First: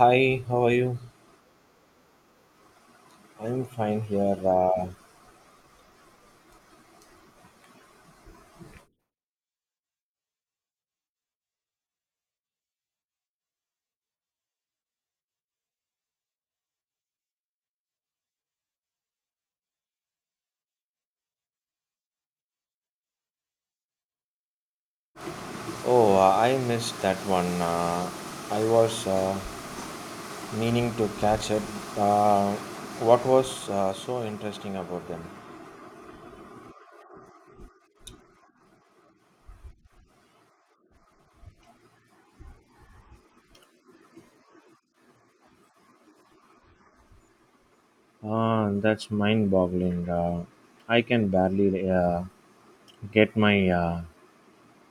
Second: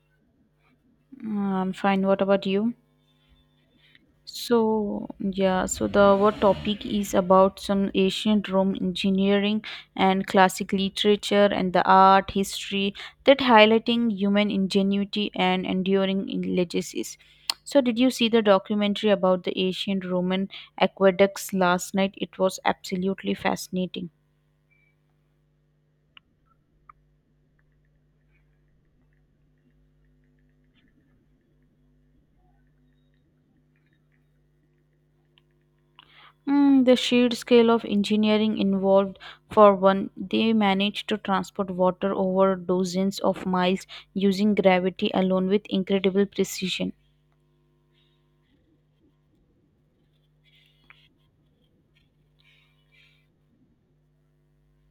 Hi, how are you? I'm fine. What about you? I'm fine here. So the our topic is about some ancient Rome engineering and classic literature and the art history that highlighting human ingenuity and enduring legacies. So, did you see the documentary about the ancient Roman aqueducts last night? It was absolutely fascinating. Oh, I missed that one. I was meaning to catch it. Uh, what was so interesting about them? The sheer scale of engineering involved, for one, they managed to transport water over dozens of miles using gravity alone with incredible precision. Ah, that's mind-boggling. I can barely get my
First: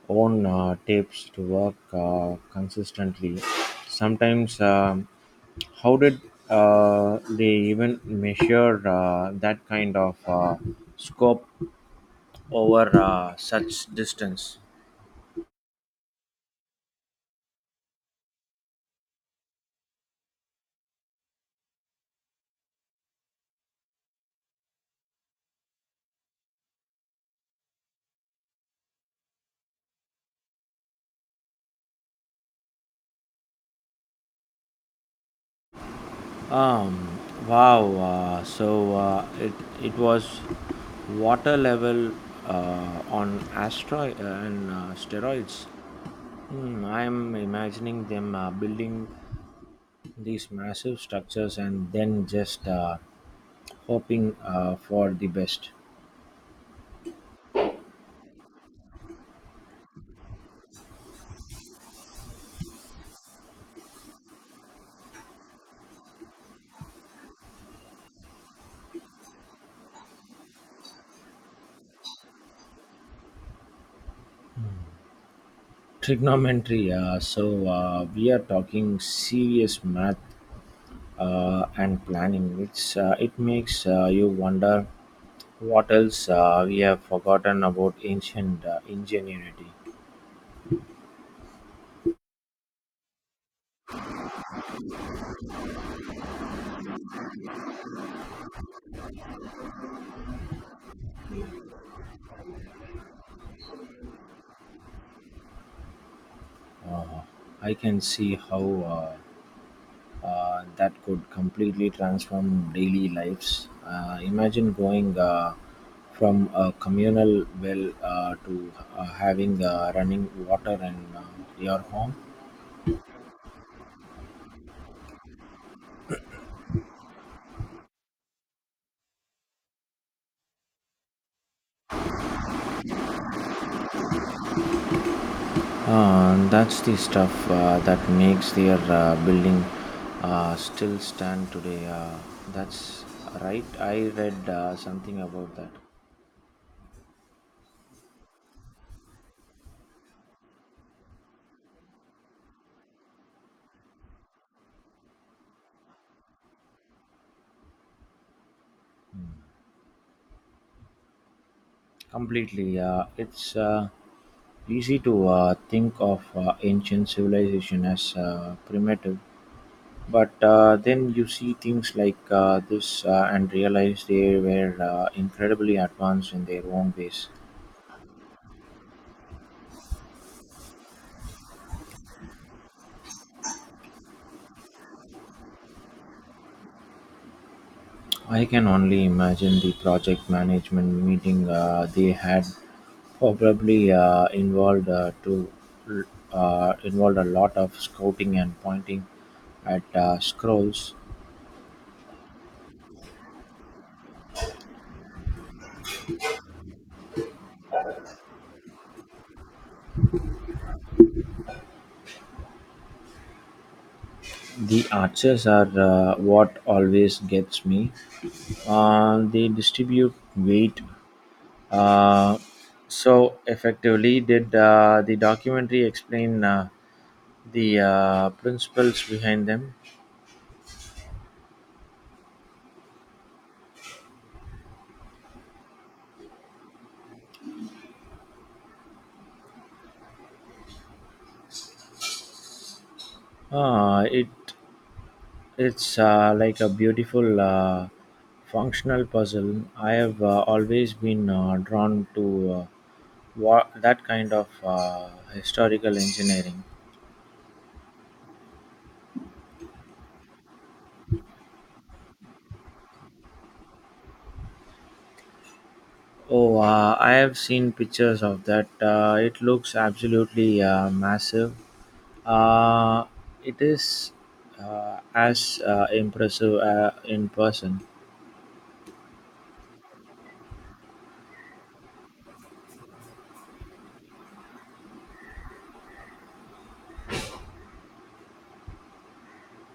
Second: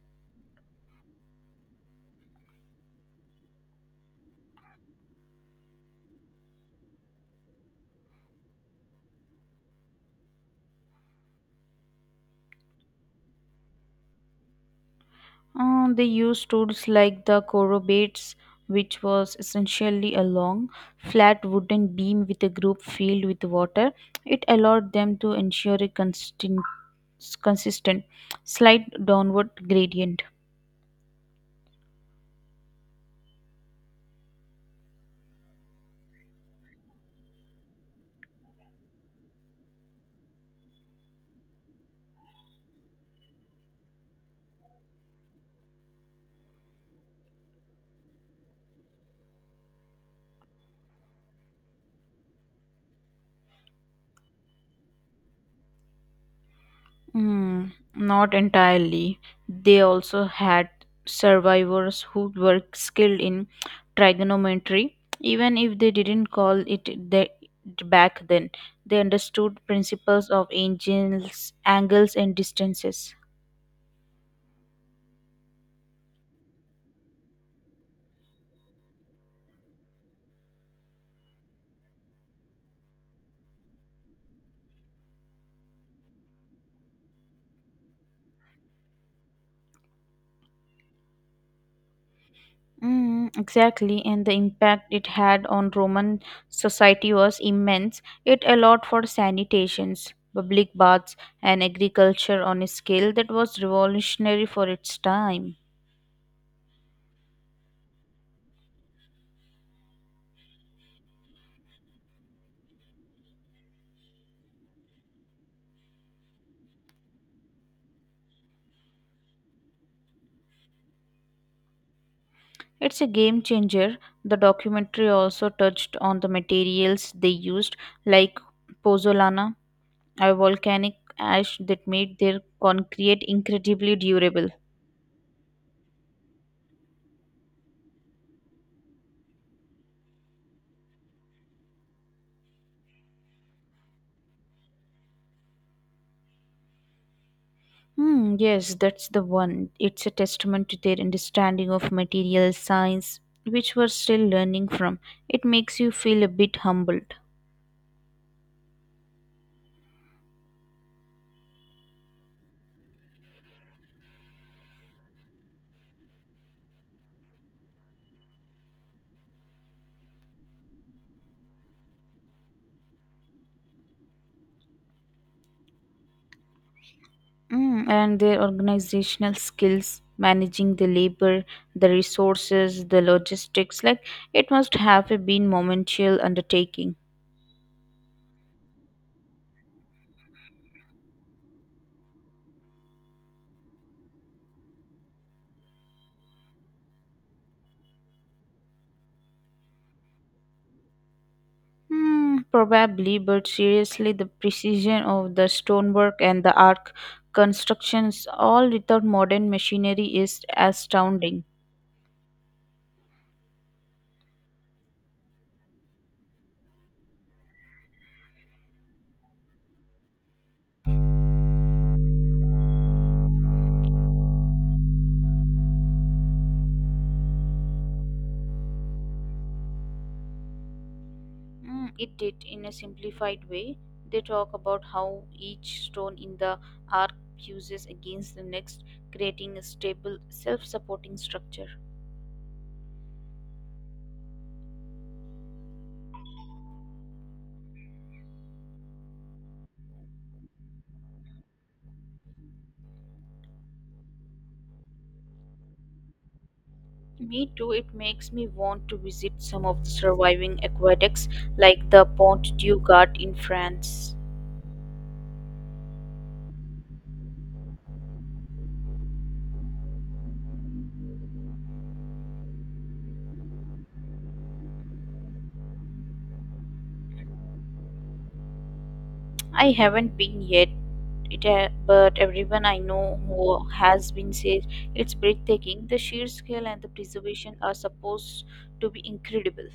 own tapes to work consistently. Sometimes, how did they even measure that kind of scope over such distance. They used tools like the corobates, which was essentially a long, flat wooden beam with a group filled with water. It allowed them to ensure a constant, consistent, slight downward gradient. Um, wow. So it was water level on asteroid and steroids. I am imagining them building these massive structures and then just hoping for the best. Not entirely. They also had survivors who were skilled in trigonometry, even if they didn't call it the, back then. They understood principles of angles and distances. Trigonometry. So we are talking serious math and planning. It's it makes you wonder, what else we have forgotten about ancient ingenuity? Exactly, and the impact it had on Roman society was immense. It allowed for sanitations, public baths, and agriculture on a scale that was revolutionary for its time. I can see how that could completely transform daily lives. Imagine going from a communal well to having running water in your home. It's a game changer. The documentary also touched on the materials they used, like pozzolana, a volcanic ash that made their concrete incredibly durable. That's the stuff that makes their building still stand today. That's right. I read something about that. Yes, that's the one. It's a testament to their understanding of material science, which we're still learning from. It makes you feel a bit humbled. Completely. It's easy to think of ancient civilization as primitive, but then you see things like this and realize they were incredibly advanced in their own ways. And their organizational skills, managing the labor, the resources, the logistics, like it must have been momentous undertaking. I can only imagine the project management meeting they had probably involved a lot of scouting and pointing at scrolls. Probably, but seriously, the precision of the stonework and the arc constructions, all without modern machinery, is astounding. The arches are what always gets me. They distribute weight uh, so effectively. Did the documentary explain the principles behind them? It did in a simplified way. They talk about how each stone in the arc fuses against the next, creating a stable, self supporting structure. Uh, it it's like a beautiful functional puzzle. I have always been drawn to that kind of historical engineering. Me too, it makes me want to visit some of the surviving aqueducts like the Pont du Gard in France. Oh, I have seen pictures of that. It looks absolutely massive. Uh, it is as impressive in person. I haven't been yet, but everyone I know who has been says it's breathtaking. The sheer scale and the preservation are supposed to be incredible.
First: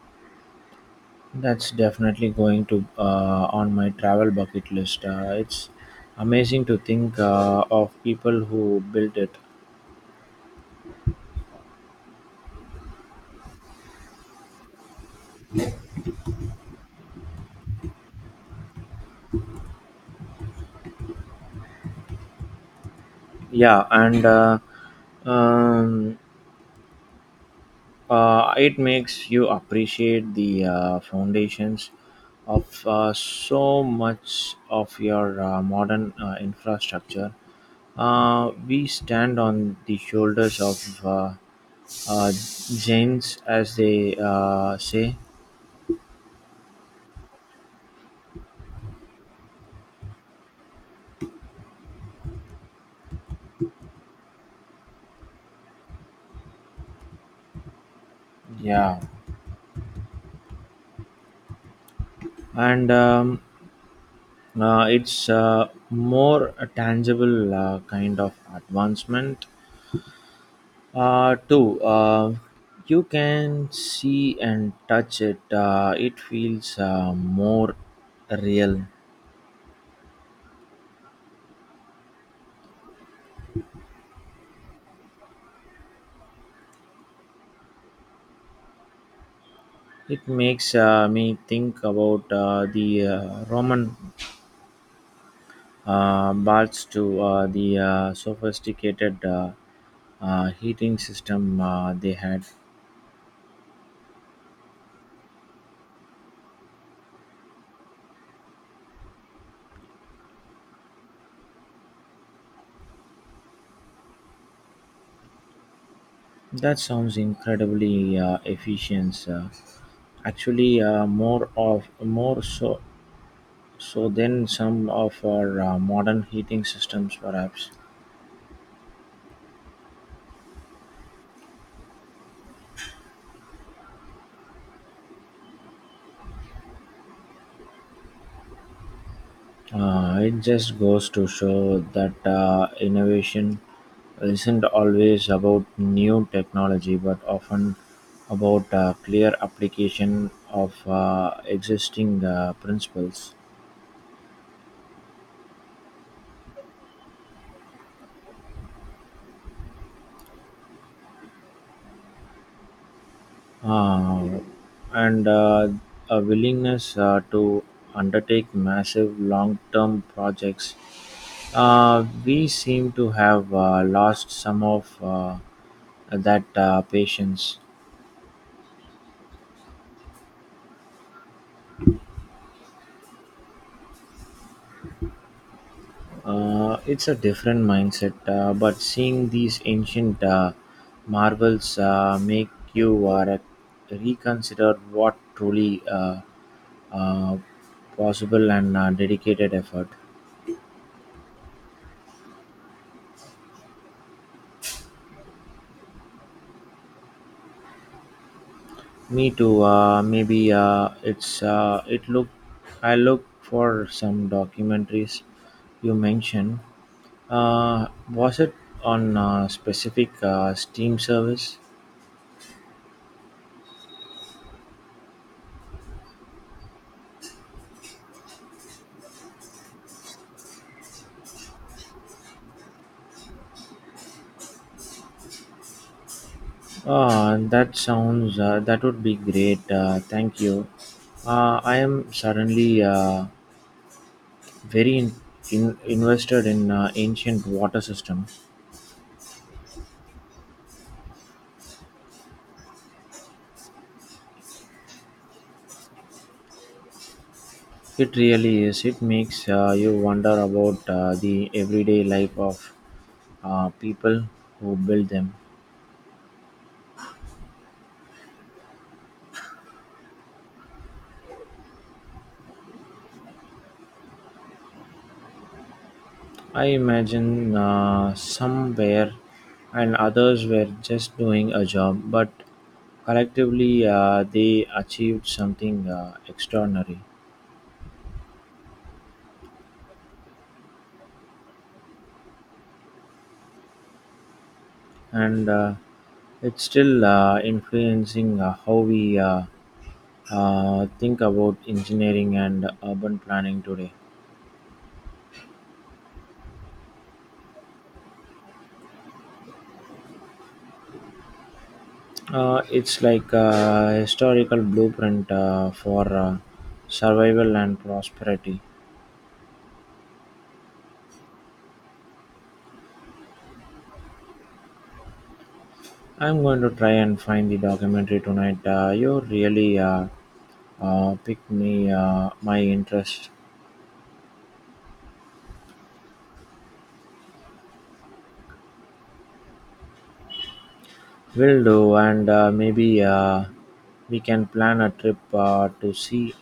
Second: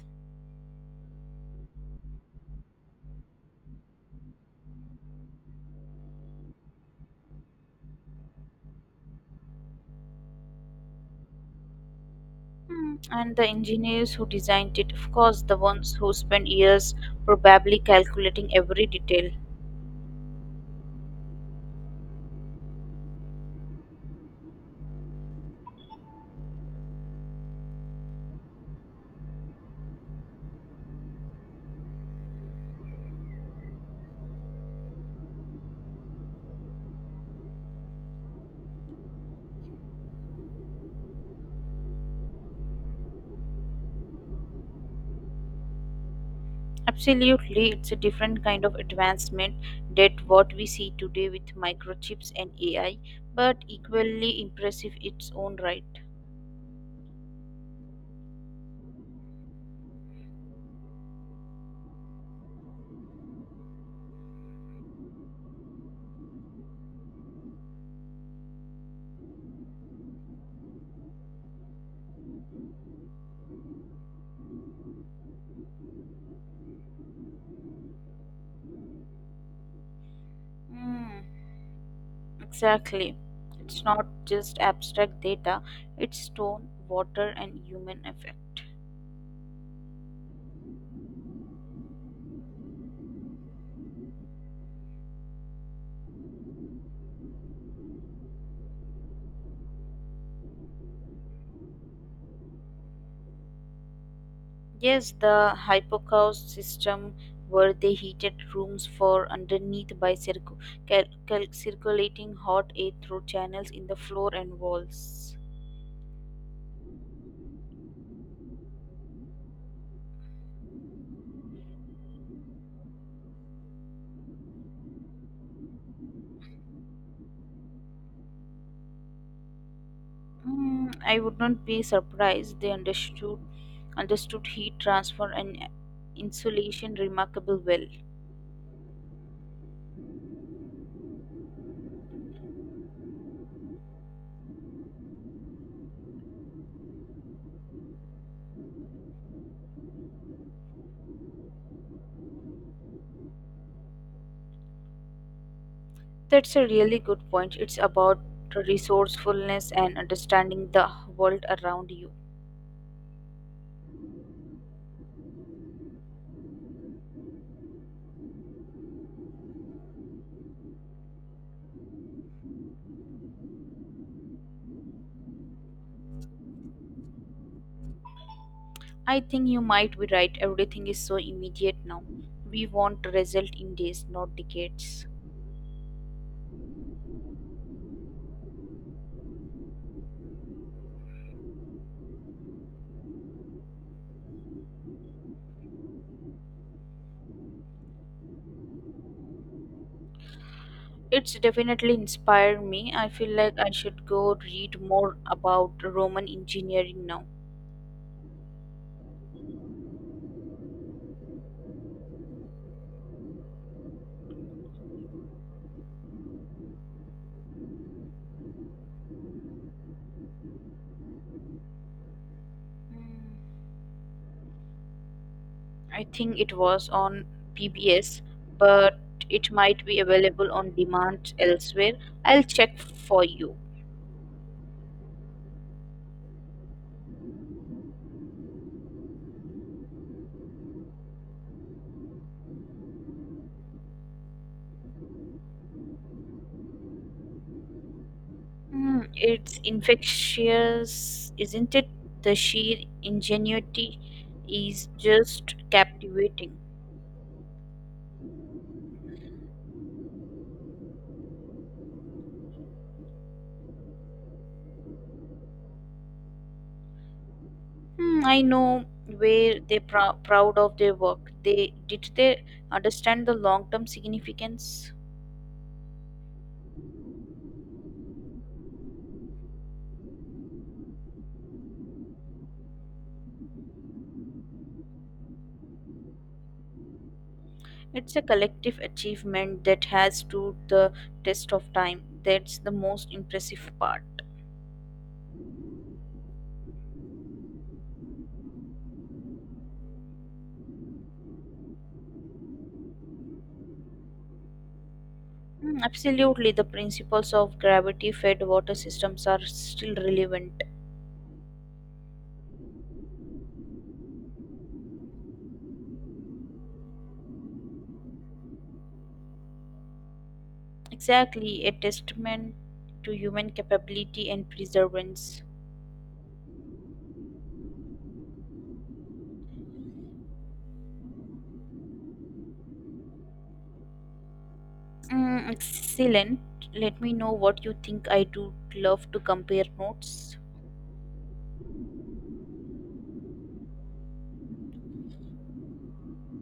That's definitely going to on my travel bucket list. It's amazing to think of people who built it. And the engineers who designed it, of course, the ones who spent years probably calculating every detail. Yeah, and um, it makes you appreciate the foundations of so much of your modern infrastructure. We stand on the shoulders of uh, giants, as they say. Absolutely, it's a different kind of advancement that what we see today with microchips and AI, but equally impressive its own right. Yeah, and it's more a tangible kind of advancement. Too, you can see and touch it. It feels more real. Mm, exactly. It's not just abstract data, it's stone, water, and human effect. It makes me think about the Roman baths to the sophisticated heating system they had. Yes, the hypocaust system where they heated rooms for underneath by circulating hot air through channels in the floor and walls. That sounds incredibly efficient. Actually, more so so than some of our modern heating systems, perhaps. I would not be surprised they understood heat transfer and insulation remarkable well. It just goes to show that innovation isn't always about new technology, but often about clear application of existing principles That's a really good point. It's about resourcefulness and understanding the world around you. uh, and a willingness to undertake massive long term projects. We seem to have lost some of that patience. I think you might be right. Everything is so immediate now. We want result in days, not decades. It's a different mindset, but seeing these ancient marvels make you reconsider what truly uh, possible and dedicated effort. It's definitely inspired me. I feel like I should go read more about Roman engineering now. Me too. Maybe it's it look. I look for some documentaries you mentioned. Uh, was it on a specific Steam service? Hmm. I think it was on PBS, but it might be available on demand elsewhere. I'll check for you. Ah, that would be great. Thank you. I am suddenly very invested in ancient water system. It's infectious, isn't it? The sheer ingenuity is just captivating. It really is. It makes you wonder about the everyday life of people who build them. I know where they're proud of their work. They did they understand the long-term significance. I imagine some were, and others were just doing a job, but collectively they achieved something extraordinary. It's a collective achievement that has stood the test of time. That's the most impressive part. And it's still influencing how we think about engineering and urban planning today. Absolutely, the principles of gravity fed water systems are still relevant. It's like a historical blueprint for survival and prosperity. Exactly, a testament to human capability and perseverance. I'm going to try and find the documentary tonight. You really picked me my interest. Excellent. Let me know what you think. I do love to compare notes. Will do, and maybe we can plan a trip to see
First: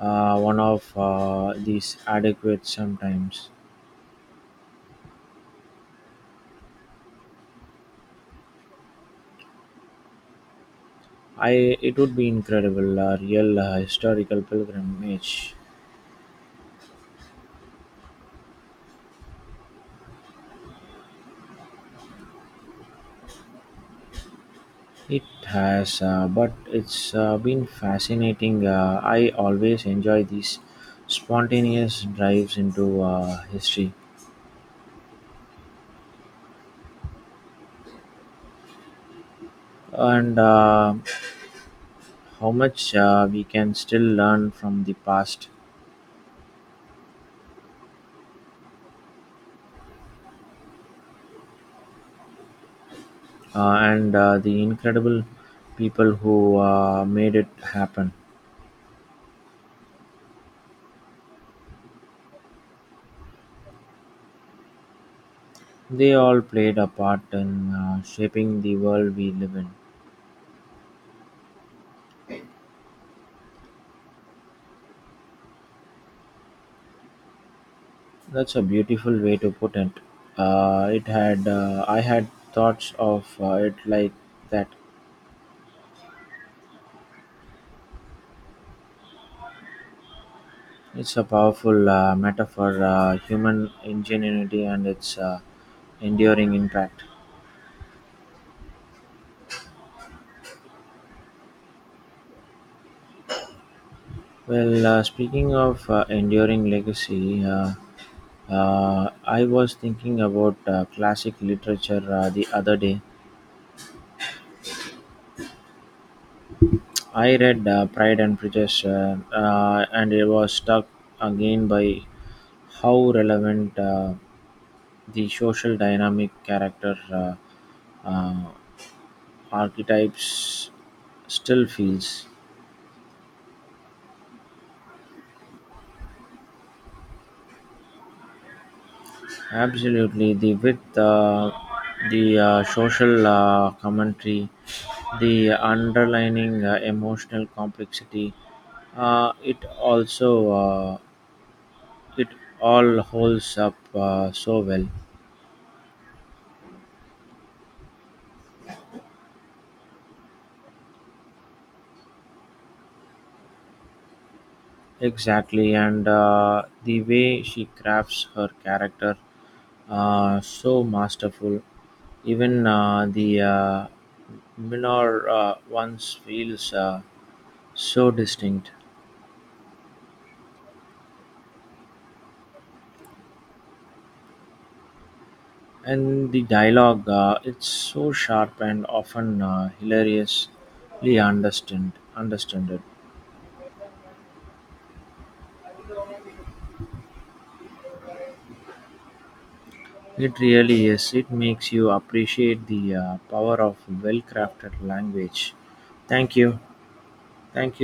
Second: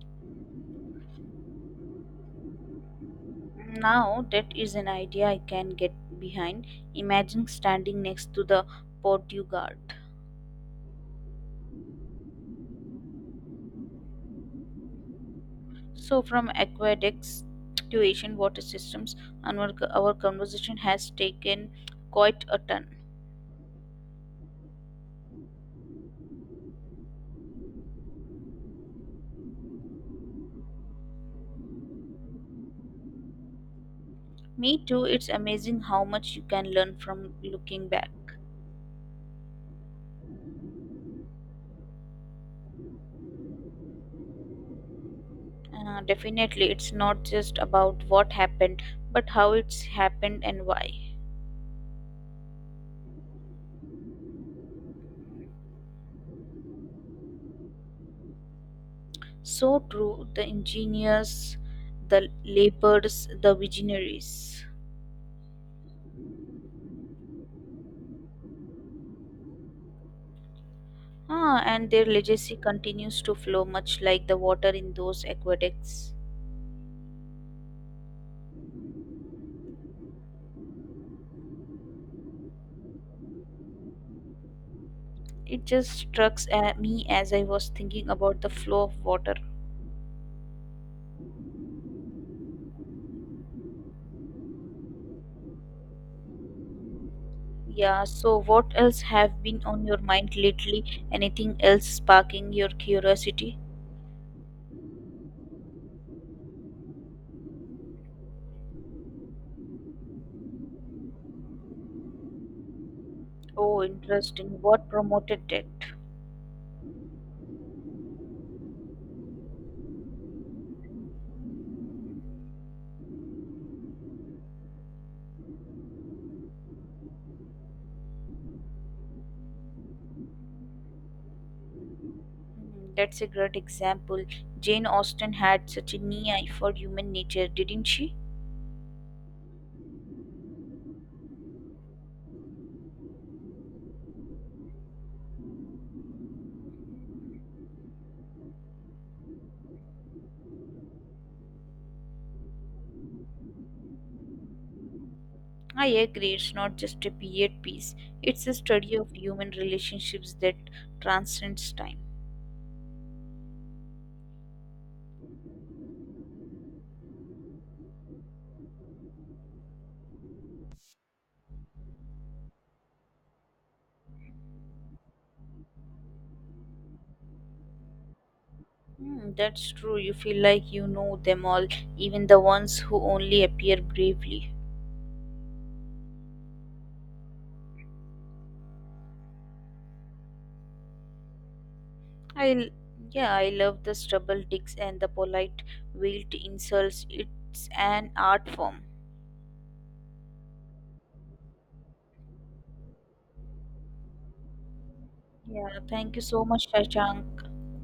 one of these adequate sometimes. Now, that is an idea I can get behind. Imagine standing next to the Portugard. I it would be incredible, a real historical pilgrimage. So, from aqueducts to Asian water systems, our conversation has taken quite a turn. It has, but it's been fascinating. I always enjoy these spontaneous drives into history Me too, it's amazing how much you can learn from looking back. and how much we can still learn from the past Definitely, it's not just about what happened, but how it's happened and why. And the incredible people who made it happen. So true, the engineers, the laborers, the visionaries. They all played a part in shaping the world we live in. Ah, and their legacy continues to flow much like the water in those aqueducts. That's a beautiful way to put it. It had I had thoughts of it like that. It just struck at me as I was thinking about the flow of water. It's a powerful metaphor, human ingenuity and its enduring impact. Yeah, so what else have been on your mind lately? Anything else sparking your curiosity? Well, speaking of enduring legacy, I was thinking about classic literature the other day. Oh, interesting. What promoted it? I read Pride and Prejudice, and it was struck again by how relevant the social dynamic character uh, archetypes still feels. That's a great example. Jane Austen had such a keen eye for human nature, didn't she? Absolutely, the width, the social commentary, the underlining emotional complexity. It also it all holds up so well. I agree, it's not just a period piece, it's a study of human relationships that transcends time. Exactly, and the way she crafts her character, so masterful. Even the minor ones feels so distinct, That's true. You feel like you know them all, even the ones who only appear briefly. and the dialogue, it's so sharp and often hilariously understand I l- understood. yeah, I love the stubble dicks and the polite wheeled insults. It's an art form. It really is. It makes you appreciate the power of well-crafted language. Yeah, thank you Thank so you. much, Shashank. Thank you.